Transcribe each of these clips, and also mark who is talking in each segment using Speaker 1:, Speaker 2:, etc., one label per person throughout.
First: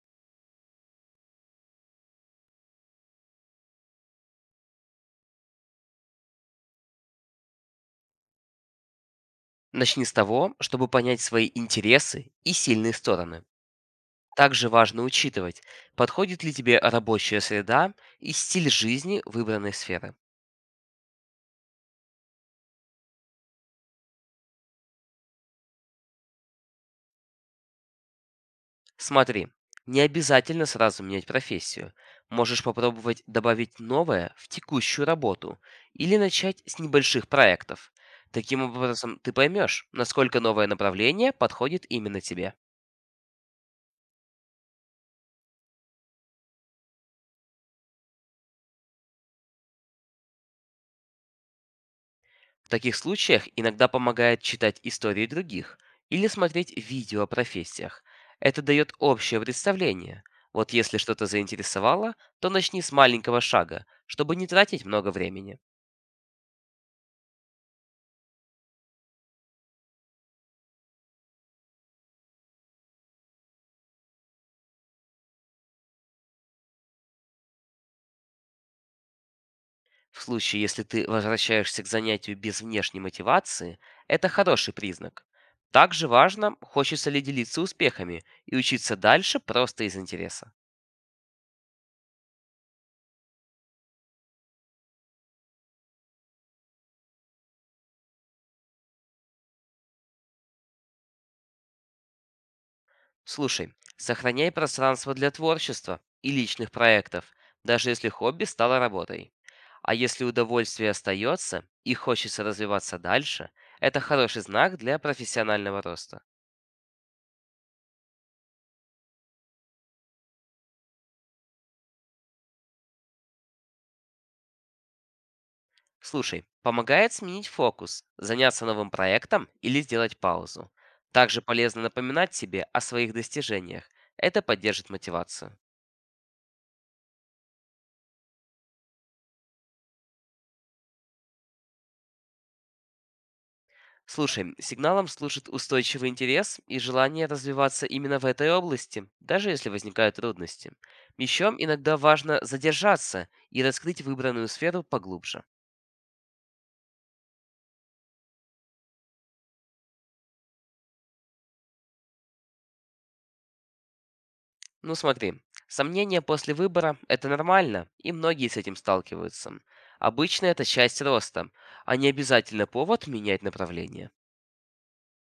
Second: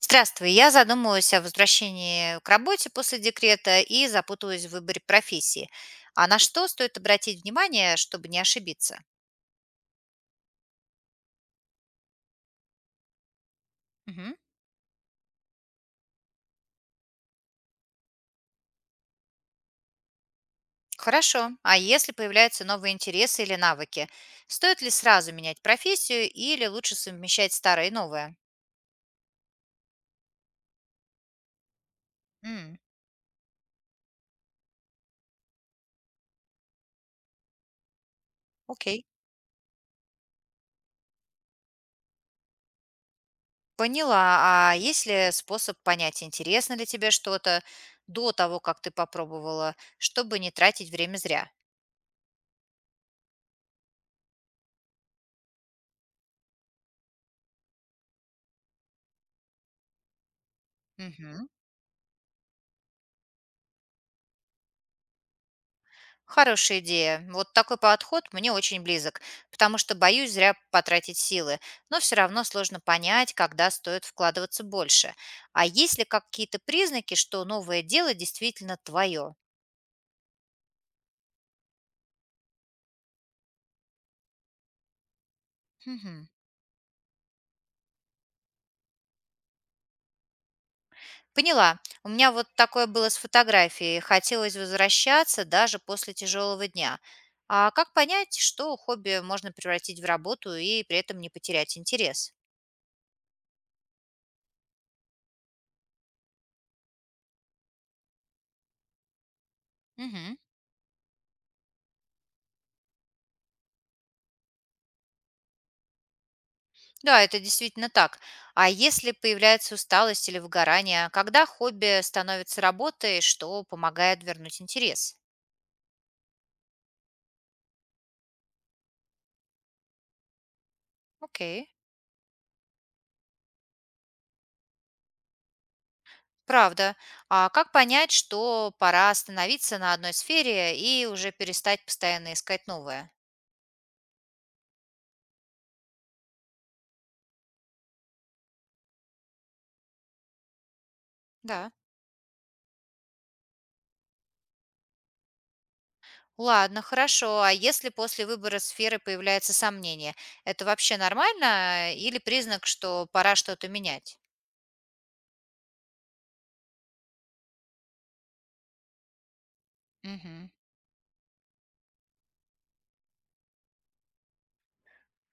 Speaker 1: Здравствуй. Я задумываюсь о возвращении к работе после декрета и запутываюсь в выборе профессии. А на что стоит обратить внимание, чтобы не ошибиться?
Speaker 2: Начни с того, чтобы понять свои интересы и сильные стороны.
Speaker 1: Мгм.
Speaker 2: Также важно учитывать, подходит ли тебе рабочая среда и стиль жизни выбранной сферы.
Speaker 1: Хорошо. А если появляются новые интересы или навыки, стоит ли сразу менять профессию или лучше совмещать старое и новое?
Speaker 2: Смотри, не обязательно сразу менять профессию. Можешь
Speaker 1: М.
Speaker 2: попробовать добавить новое в текущую работу или начать с небольших проектов. Таким
Speaker 1: Окей.
Speaker 2: образом, ты поймешь, насколько новое направление подходит именно тебе.
Speaker 1: Поняла. А есть ли способ понять, интересно ли тебе что-то до того, как ты попробовала, чтобы не тратить время зря?
Speaker 2: В таких случаях иногда помогает читать истории других или смотреть видео о профессиях. Это дает общее представление. Вот если что-то
Speaker 1: Мгм.
Speaker 2: заинтересовало, то начни с маленького шага, чтобы не тратить много времени.
Speaker 1: Хорошая идея. Вот такой подход мне очень близок, потому что боюсь зря потратить силы, но все равно сложно понять, когда стоит вкладываться больше. А есть ли какие-то признаки, что новое дело действительно твое?
Speaker 2: В случае, если ты возвращаешься к занятию без внешней мотивации, это хороший признак. Также
Speaker 1: Мгм.
Speaker 2: важно, хочется ли делиться успехами и учиться дальше просто из интереса.
Speaker 1: Поняла. У меня вот такое было с фотографией. Хотелось возвращаться даже после тяжелого дня. А как понять, что хобби можно превратить в работу и при этом не потерять интерес?
Speaker 2: Слушай, сохраняй пространство для творчества и личных проектов, даже если хобби стало работой. А если
Speaker 1: Мгм.
Speaker 2: удовольствие остается и хочется развиваться дальше, это хороший знак для профессионального роста.
Speaker 1: Да, это действительно так. А если появляется усталость или выгорание, когда хобби становится работой, что помогает вернуть интерес?
Speaker 2: Слушай, помогает сменить фокус, заняться новым проектом или сделать паузу. Также
Speaker 1: Окей.
Speaker 2: полезно напоминать себе о своих достижениях. Это поддержит мотивацию.
Speaker 1: Правда. А как понять, что пора остановиться на одной сфере и уже перестать постоянно искать новое?
Speaker 2: Слушай, сигналом служит устойчивый интерес и желание развиваться именно в этой области, даже если возникают трудности. Еще
Speaker 1: Да.
Speaker 2: иногда важно задержаться и раскрыть выбранную сферу поглубже.
Speaker 1: Ладно, хорошо. А если после выбора сферы появляется сомнение, это вообще нормально или признак, что пора что-то менять?
Speaker 2: Ну смотри, сомнения после выбора– это нормально, и многие с этим сталкиваются. Обычно
Speaker 1: Мгм.
Speaker 2: это часть роста, а не обязательно повод менять направление.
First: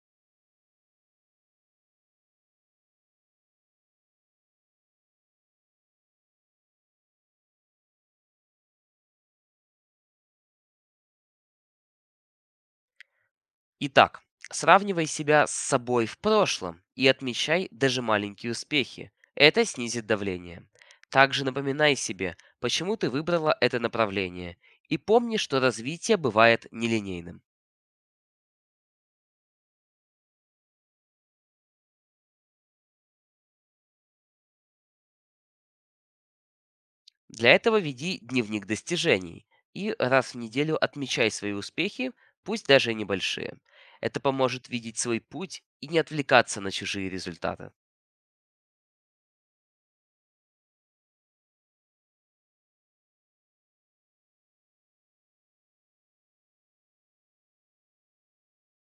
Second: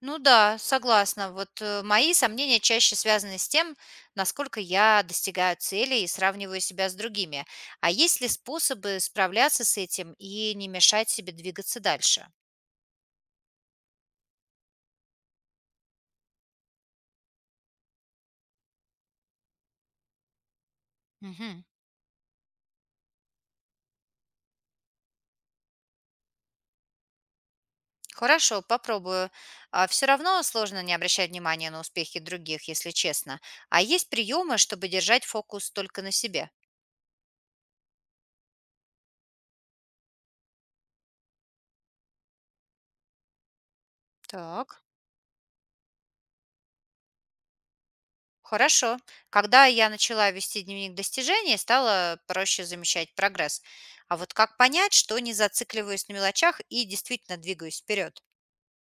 Speaker 1: Ну да, согласна. Вот мои сомнения чаще связаны с тем, насколько я достигаю цели и сравниваю себя с другими. А есть ли способы справляться с этим и не мешать себе двигаться дальше?
Speaker 2: Итак, сравнивай себя с собой в прошлом и отмечай даже маленькие успехи. Это снизит давление. Также
Speaker 1: Мгм.
Speaker 2: напоминай себе, почему ты выбрала это направление, и помни, что развитие бывает нелинейным.
Speaker 1: Хорошо, попробую. Все равно сложно не обращать внимания на успехи других, если честно. А есть приемы, чтобы держать фокус только на себе?
Speaker 2: Для этого веди дневник достижений и раз в неделю отмечай свои успехи, пусть даже и небольшие. Это поможет
Speaker 1: Так.
Speaker 2: видеть свой путь и не отвлекаться на чужие результаты.
Speaker 1: Хорошо. Когда я начала вести дневник достижений, стало проще замечать прогресс. А вот как понять, что не зацикливаюсь на мелочах и действительно двигаюсь вперед?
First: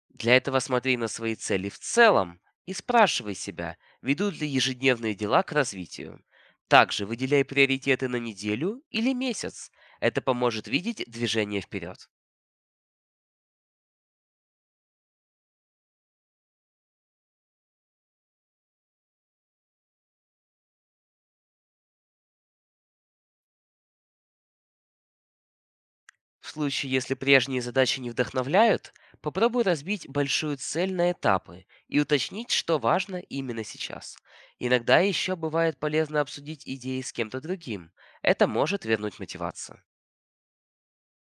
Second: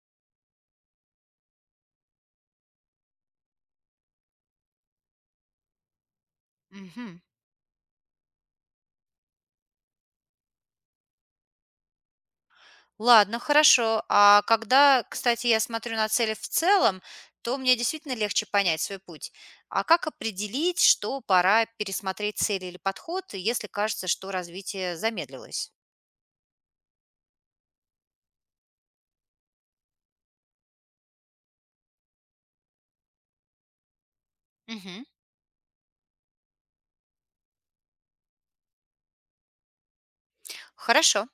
Speaker 2: Для этого смотри на свои цели в целом и спрашивай себя, ведут ли ежедневные дела к развитию. Также
Speaker 1: Мгм.
Speaker 2: выделяй приоритеты на неделю или месяц. Это поможет видеть движение вперед.
Speaker 1: Ладно, хорошо. А когда, кстати, я смотрю на цели в целом, то мне действительно легче понять свой путь. А как определить, что пора пересмотреть цели или подход, если кажется, что развитие замедлилось?
Speaker 2: В случае, если прежние задачи не вдохновляют, попробуй разбить большую цель на этапы и уточнить, что важно именно сейчас. Иногда
Speaker 1: Мгм.
Speaker 2: еще бывает полезно обсудить идеи с кем-то другим. Это может вернуть мотивацию.
Speaker 1: Хорошо.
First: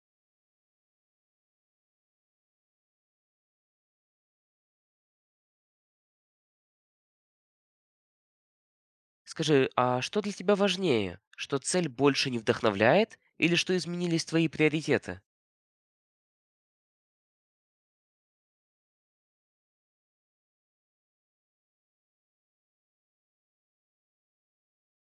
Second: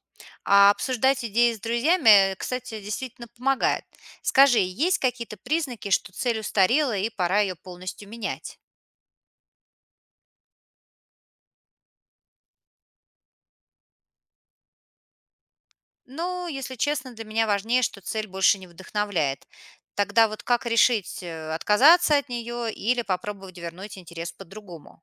Speaker 1: А обсуждать идеи с друзьями, кстати, действительно помогает. Скажи, есть какие-то признаки, что цель устарела и пора ее полностью менять?
Speaker 2: Скажи, а что для тебя важнее? Что цель больше не вдохновляет или что изменились твои приоритеты?
Speaker 1: Ну, если честно, для меня важнее, что цель больше не вдохновляет. Тогда вот как решить, отказаться от нее или попробовать вернуть интерес по-другому?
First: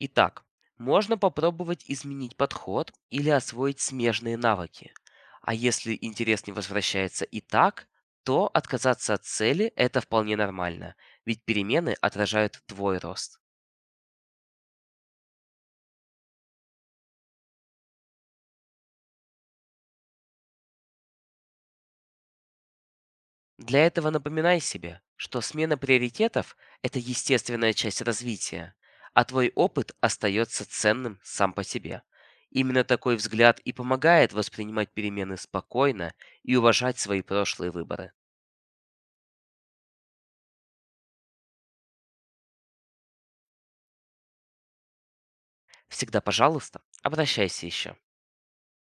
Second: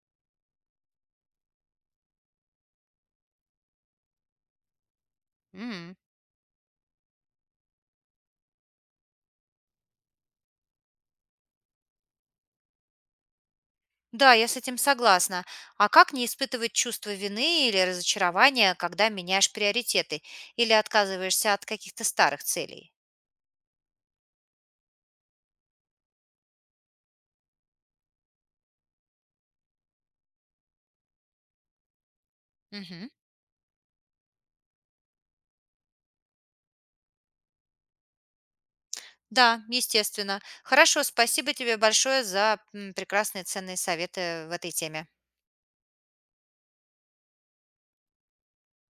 Speaker 2: Итак, можно попробовать изменить подход или освоить смежные навыки. А
Speaker 1: М.
Speaker 2: если интерес не возвращается и так, то отказаться от цели– это вполне нормально, ведь перемены отражают твой рост.
Speaker 1: Да, я с этим согласна. А как не испытывать чувство вины или разочарования, когда меняешь приоритеты или отказываешься от каких-то старых целей?
Speaker 2: Для этого напоминай себе, что смена приоритетов– это естественная часть развития, а твой опыт остается ценным сам по себе. Именно
Speaker 1: Мгм.
Speaker 2: такой взгляд и помогает воспринимать перемены спокойно и уважать свои прошлые выборы.
Speaker 1: Да, естественно. Хорошо, спасибо тебе большое за прекрасные ценные советы в этой теме.
Speaker 2: Всегда, пожалуйста, обращайся еще.